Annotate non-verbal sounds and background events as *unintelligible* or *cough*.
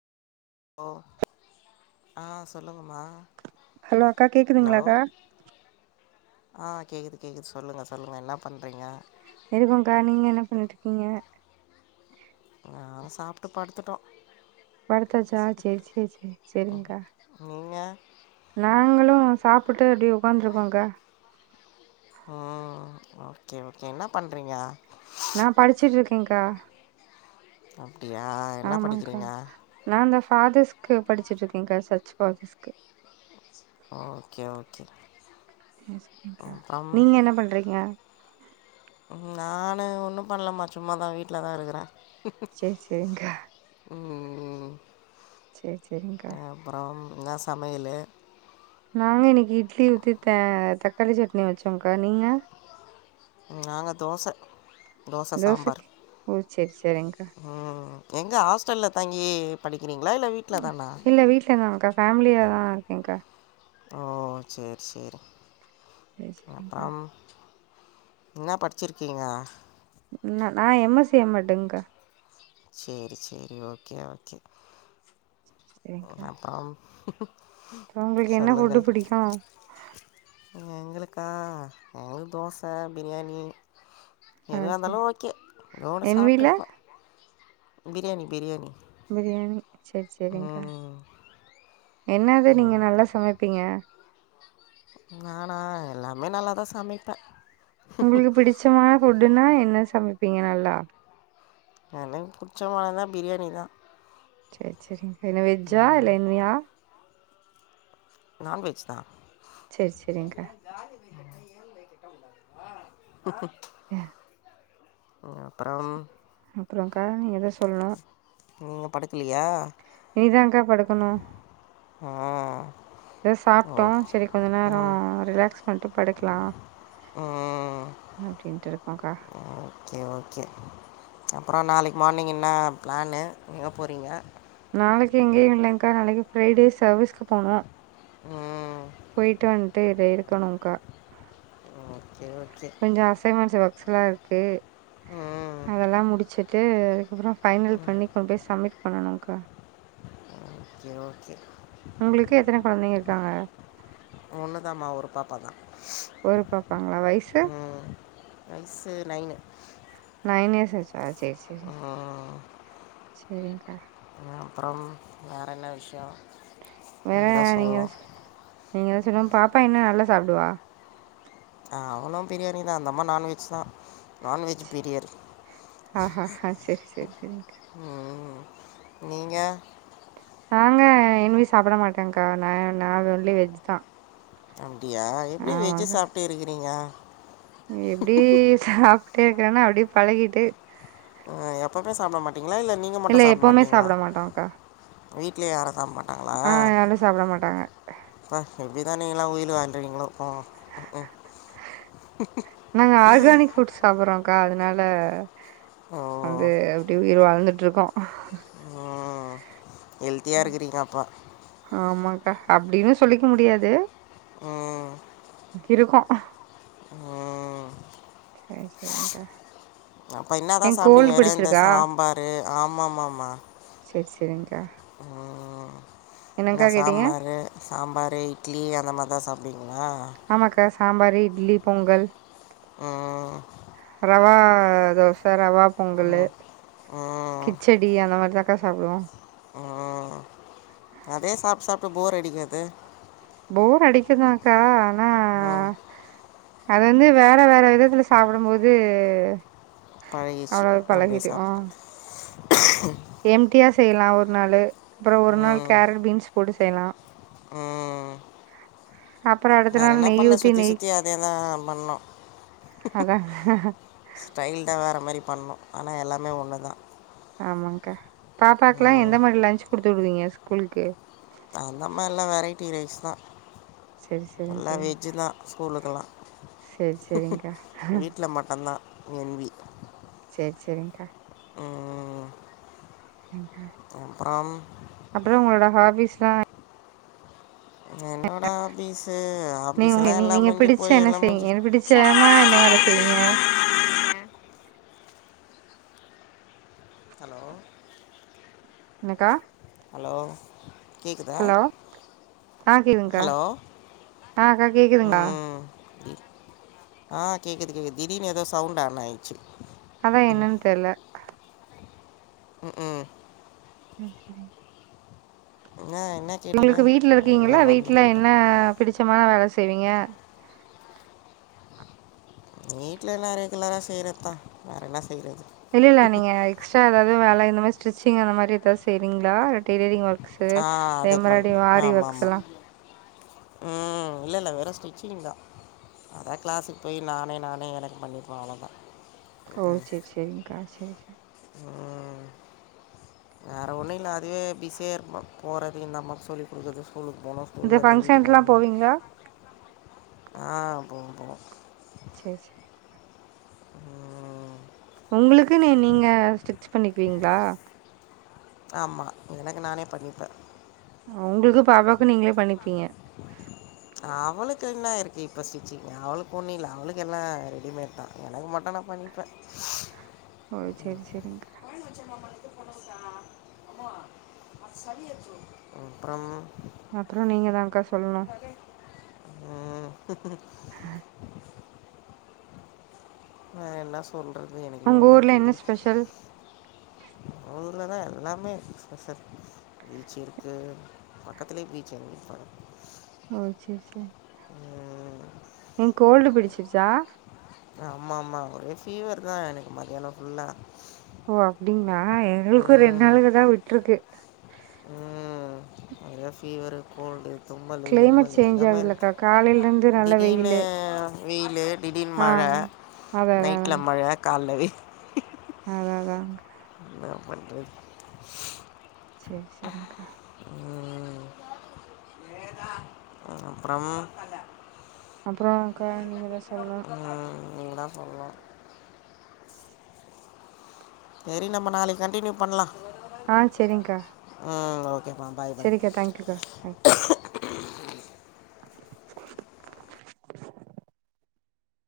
ஓ ஆ சொல்லுங்கம்மா ஹலோ அக்கா ஹலோ கேக்குதுங்ளாக்கா ஆ கேகுது கேகுது சொல்லுங்க சொல்லுங்க என்னா பண்ணுறீங்க இருக்கோக்கா நீங்க என்ன பண்ணிட்ருக்கீங்க நாங்க சாப்ட்டு படுத்துட்டோ படுத்தாச்சா செரி செரி செரி செரிங்க்கா நீங்க நாங்களு சாப்புட்டு அப்டியே உக்காந்துருக்கோக்கா ஆ ஓகே ஓகே என்னா பண்றீங்க நா படிச்சிட்ருக்கேக்கா அப்டியா என்னா ஆமாங்க்கா படிக்கிறீங்க நா அந்த ஃபாதர்ஸ்க்கு படிச்சிட்ருக்கேங்க்கா சச் ப்ராஸஸ்கு ஓகே ஓகே அப்றம் நீங்க என்ன பண்றீங்க நானு ஒன்னும் பண்லம்மா சும்மாதா வீட்ல தா இருக்குற சேரி சேரிங்க்கா ம் ம் சேரி சேரிங்க்கா அப்பறம் என்னா சமையலு நாங்க இன்னக்கி இட்லி ஊத்தி தே தக்காளி சட்னி வச்சோங்கா நீங்க நாங்க தோச தோச சாம்பார் தோசைக்கி ஓ செரி செரிங்க்கா ம் எங்க ஹாஸ்டல்ல தங்கி படிக்கிறீங்ளா இல்ல வீட்ல தானா இல்ல வீட்டில தாங்க்கா ஃபேமிலியா தா இருக்கேங்க்கா ஓ சேரி சேரி சேரி சேரிங்க்கா அப்பறம் இன்னா படிச்சிருக்கீங்க ன் நா எம் எசி எம் மடு ங்க்கா சேரி சேரி ஓகே ஓகே செரிங்க்கா அப்றம் அப்றோ உங்களுக்கு என்ன ஃபுட்டு சொல்லுங்கள் புடிக்கு எங்களுக்கா எங்களுக்கு தோச பிரியாணி ஆ எதுவாந்தாலு செரி ஓகே எதோன்னு என் வீல சாப்ட்டுப்போ பிரியாணி பிரியாணி பிரியாணி சேரி சேரிங்க்கா ம், என்னது நீங்க ம். நல்லா சமைப்பீங்க நானா எல்லாமே நல்லாதா சமைப்ப உங்களுக்கு பிடிச்சமான ஃபுட்டுன்னா என்ன சமைப்பீங்க நல்லா எனக்கு புடிச்ச மாரினா பிரியாணி தா செரி செரிங்க என்ன வெஜ்ஜா லென்வியா நான்வெஜ் தா செரி செரிங்க *unintelligible* *inaudible* ம் அப்பறம் அப்புறம்கா நீங்க தா சொல்லணு நீங்க படுக்கலையா இனிதாகா படுக்கணு ஆ இப்ப தா சாப்ட்டோ ஓகே சரி கொஞ்ச நேரம் ம் ரிலாக்ஸ் பண்ட்டு படுக்கலா ம் அப்டின்ட்டு இருக்கோகா செரி ஓகே அப்புறோ நாளைக்கு மார்னிங் என்ன பிளானு எங்க போறீங்க நாளைக்கு எங்கேயு இல்லங்க்கா நாளைக்கு ஃப்ரைடே சர்வீஸ்க்கு போணும் ம் போயிட்டு வந்ட்டு இத இருக்கணும்க்கா ஓகே ஓகே கொஞ்சோ அசைன்மென்ட்ஸ் ஒர்க்ஸ்ல்லா இருக்கு ம் அதெல்லா முடிச்சிட்டு அதுக்கப்புறம் ஃபைனல் பண்ணி கொண்டு போய் சப்மிட் பண்ணனும்க்கா ஓகே ஓகே உங்களுக்கு எத்தன கொழந்தைங்க இருக்காங்க ஒன்னுதாம்மா ஒரு பாப்பா தா ஒரு பாப்பாங்களா வயசு உம் வயசு நைனு நைன் இயர்ஸ் ஆச்சா செரி செரி செரி செரிங்க அ அப்புறம் வேற என்ன விஷயம் வேற நீங்கள் தான் நீங்க சொல்லணும் நீங்கதா சொல்லணு பாப்பா என்ன நல்லா சாப்டுவா அ அவனும் பிரியாணி தா அந்தம்மா நான்வெஜ் தா நான்வெஜ் பிரியர் ஆஹா ஹா சேரி சேரி உம் சேரிங்க்கா உம் நீங்க நாங்க எதுமே சாப்பிட மாட்டங்கா நா நா ஒன்லி வெஜ் தா அப்டியா எப்டி வெஜி ஆமாக்கா சாப்ட்டு இருக்கிறீங்க எப்டி சாப்ட்டு இருக்கேன்னா அப்டியே பழகிட்டு ஆ எப்பவுமே சாப்ட மாட்டீங்களா இல்ல நீங்க மட்டு சாப்ட மாட்டீங்களா வீட்ல யாரும் சாப்ட மாட் ஆ யாரும் சாப்ட மாட்டாங்க ப்பா எப்டிதா நீங்கல்லா உயில் வாழ்ரீங்களோ போங்க ம் நாங்க ஆர்கானிக் ஃபுட்ஸ் சாப்டுறோம்கா அதனால வந்து ஓ அப்டி உயிர் வாழ்ந்துட்டு இருக்கோ ஹெல்த்தியா ம். இருக்குறீங்க அப்போ ஆமாக்கா அப்டின்னு சொல்லிக்க முடியாது உம் இருக்கோ ம். செரி செரிங்கா அப்ப என்னதா சாப்டுவிங்க வெறும் இந்த சாம்பாரு ஆமா ஆம்மாம்மா செரி செரிங்கா என்ன கேட்டீங்க சாம்பாரு சாம்பாரு இட்லி அந்த மாதிரி தா சாப்டுவீங்களா ஆமாக்கா சாம்பாரு இட்லி பொங்கல் ஆ ரவா தோச ரவா பொங்கலு ம், கிச்செடி அந்த மாரிதாக்கா சாப்டுவோ ஆ அதே சாப்ட் சாப்ட்டு போர் அடிக்காது போர் அடிக்குதாக்கா ஆனா ம் அது வந்து வேற வேற விதத்துல சாப்டும் போது பழகிச்சி அப்டியே சாப்ட்டு எம்டியா செய்யலா ஒரு நாளு அப்புற ஒரு நாள் ம் கேரட் பீன்ஸ் போட்டு செய்யலா ம் அப்புற அடுத்து வேற என்ன பண்ண சுத்தி சுத்தி அதேதா பண்ணு அதாங்க ஸ்டைல்தா வேற மாரி பண்ணு ஆனா எல்லாமே ஒன்னுதா ஆமாக்கா பாப்பாக்கெல்லா ம், எந்த மாரி லன்ச் குடுத்து விடுவீங்க ஸ்கூலுக்கு அந்த மாரிலா வெரைட்டி ரைஸ் தா செரி செரிங்க நல்லா செரிங்க வெஜ்ஜு தா ஸ்கூலுக்கெல்லா செரி செரிங்க்கா வீட்ல மட்டுந்தா என் வி செரி செரிங்க்கா ம், ஏக்கா அப்புறம் அப்புற உங்களோட ஹாபீஸ்லா என்னோட ஹாபீஸு நீ உங்க ஹாபிஸ்லா நீ எல்லா நீங்க முஞ்சு பிடிச்ச போய் என்ன எல்லா செய்வீங்க முஞ்சு எனக்கு பிடிச்சமா என்ன வேல செய்வீங்க ஹலோ என்னக்கா ஹலோ கேக்குதா ஹலோ ஆ கேக்குதுங்க்கா ஆ அக்கா கேக்குதுங்களா ம் தி- ஆ கேக்குது கேக்குது திடீர்னு எதோ சவுண்ட் ஆன் ஆயிச்சு அதா என்னன்னு தெர்ல ம் ம் ம் சரிங் என்ன என்ன கேட்டீங்க உங்களுக்கு வீட்ல நானுங்களே இருக்கீங்களா மறந்து வீட்ல என்ன போயிட்டேன் பிடிச்சமான வேல செய்வீங்க வீட்ல நா ரெகுலரா செய்றதா வேற என்ன செய்றது இல்லல்ல நீங்க எக்ஸ்ட்ரா எதாவது வேல இந்த மாரி ஸ்டிச்சிங் அந்த மாரி எதாது செய்றீங்களா டெய்லரிங் ஒர்க் ஸு ஆ இதே அது பண் மாரி ஆரி ஆமாம் ஒர்க்ஸ் ஆமாம் எல்லா ம் இல்லல்ல வெறு ஸ்டிச்சிங்தா அதா கிளாஸுக்கு போய் நானே நானே எனக்கு பண்ணிக்குவ அவ்ளோதா ஓ செரி செரிங்க்கா செரி செரி வேற ஒன்னு இல்ல அதுவே பிஸியா இருக்கும் போறது இந்தம்மாக்கு சொல்லி குடுக்குறது ஸ்கூலுக்கு போனு இந்த ஃபங்க்ஷன்குல்லா போவீங்களா ஆ போவ போவ செரி செரி உங்களுக்குன்னு நீங்க ஸ்டிச் பண்ணிக்குவீங்களா ஆமா எனக்கு நானே பண்ணிப்ப உங்களுக்கு பாப்பாக்கு நீங்களே பண்ணிப்பீங்க அவளுக்கென்னா இருக்கு இப்ப ஸ்டிச்சிங் அவளுக்கு ஒன்னு இல்ல அவளுக்கெல்லா ரெடிமேட்தா எனக்கு மட்டு நா பண்ணி ப்ப ஓ செரி செரிங்க கொழந்த வெச்ச மாமாளுக்கு பொண்ண குத்தா அம்மா அத் சளி எத்துரோ அப்புறம் அப்புறோ நீங்கதாங்கா சொல்ணோ ம், வேற என்ன சொல்றதுனு எனக்கே உங்க ஒன்னோ ஊர்ல என்ன தெரியுல ஸ்பெஷல்? ஊ ஊர்லதா எல்லாமே ஸ்பெஷல் பீச் இருக்கு பக்கத்துலயே பீச் இருக்கு எங்க வீட்டு பக்கத் ஓ செர் செரி ம் ம் கோல்டு பிடிச்சிருச்சா ஆமா ஆமா ஒரே ஃபீவர்தா எனக்கு மதியானோ ஃபுல்லா ஓ அப்டீங்களா எங்குளுக்கோ ரெண்டு ம் நாளுக்குதா விட்ருக்கு ம் ஒரே ஃபீவர்ரு கோல்டு தும்மலு கிளைமேட் இருமலு சேஞ்ச் எல்லாமே இருக்கு ஆகுதுலக்கா காலையில இருந்து நல்ல திடீர்னு வெயிலு வெயிலு திடீர்னு மழ அதா அதா அதாங்க கால்ல வெய் அதா அதாங்க என்னாப் பண்றது செர் செரிங்கா அப்புறம் அப்றம் அக்கா நீங்கதா சொல்னோ அ நீங்கதா சொல்னோ செரி நம்ம நாளைக்கி கண்டினியூ பண்லா ஆ செரிங்கா அ ஓகே பா செரிக்கா தேங்க்யூக்கா தேங்க்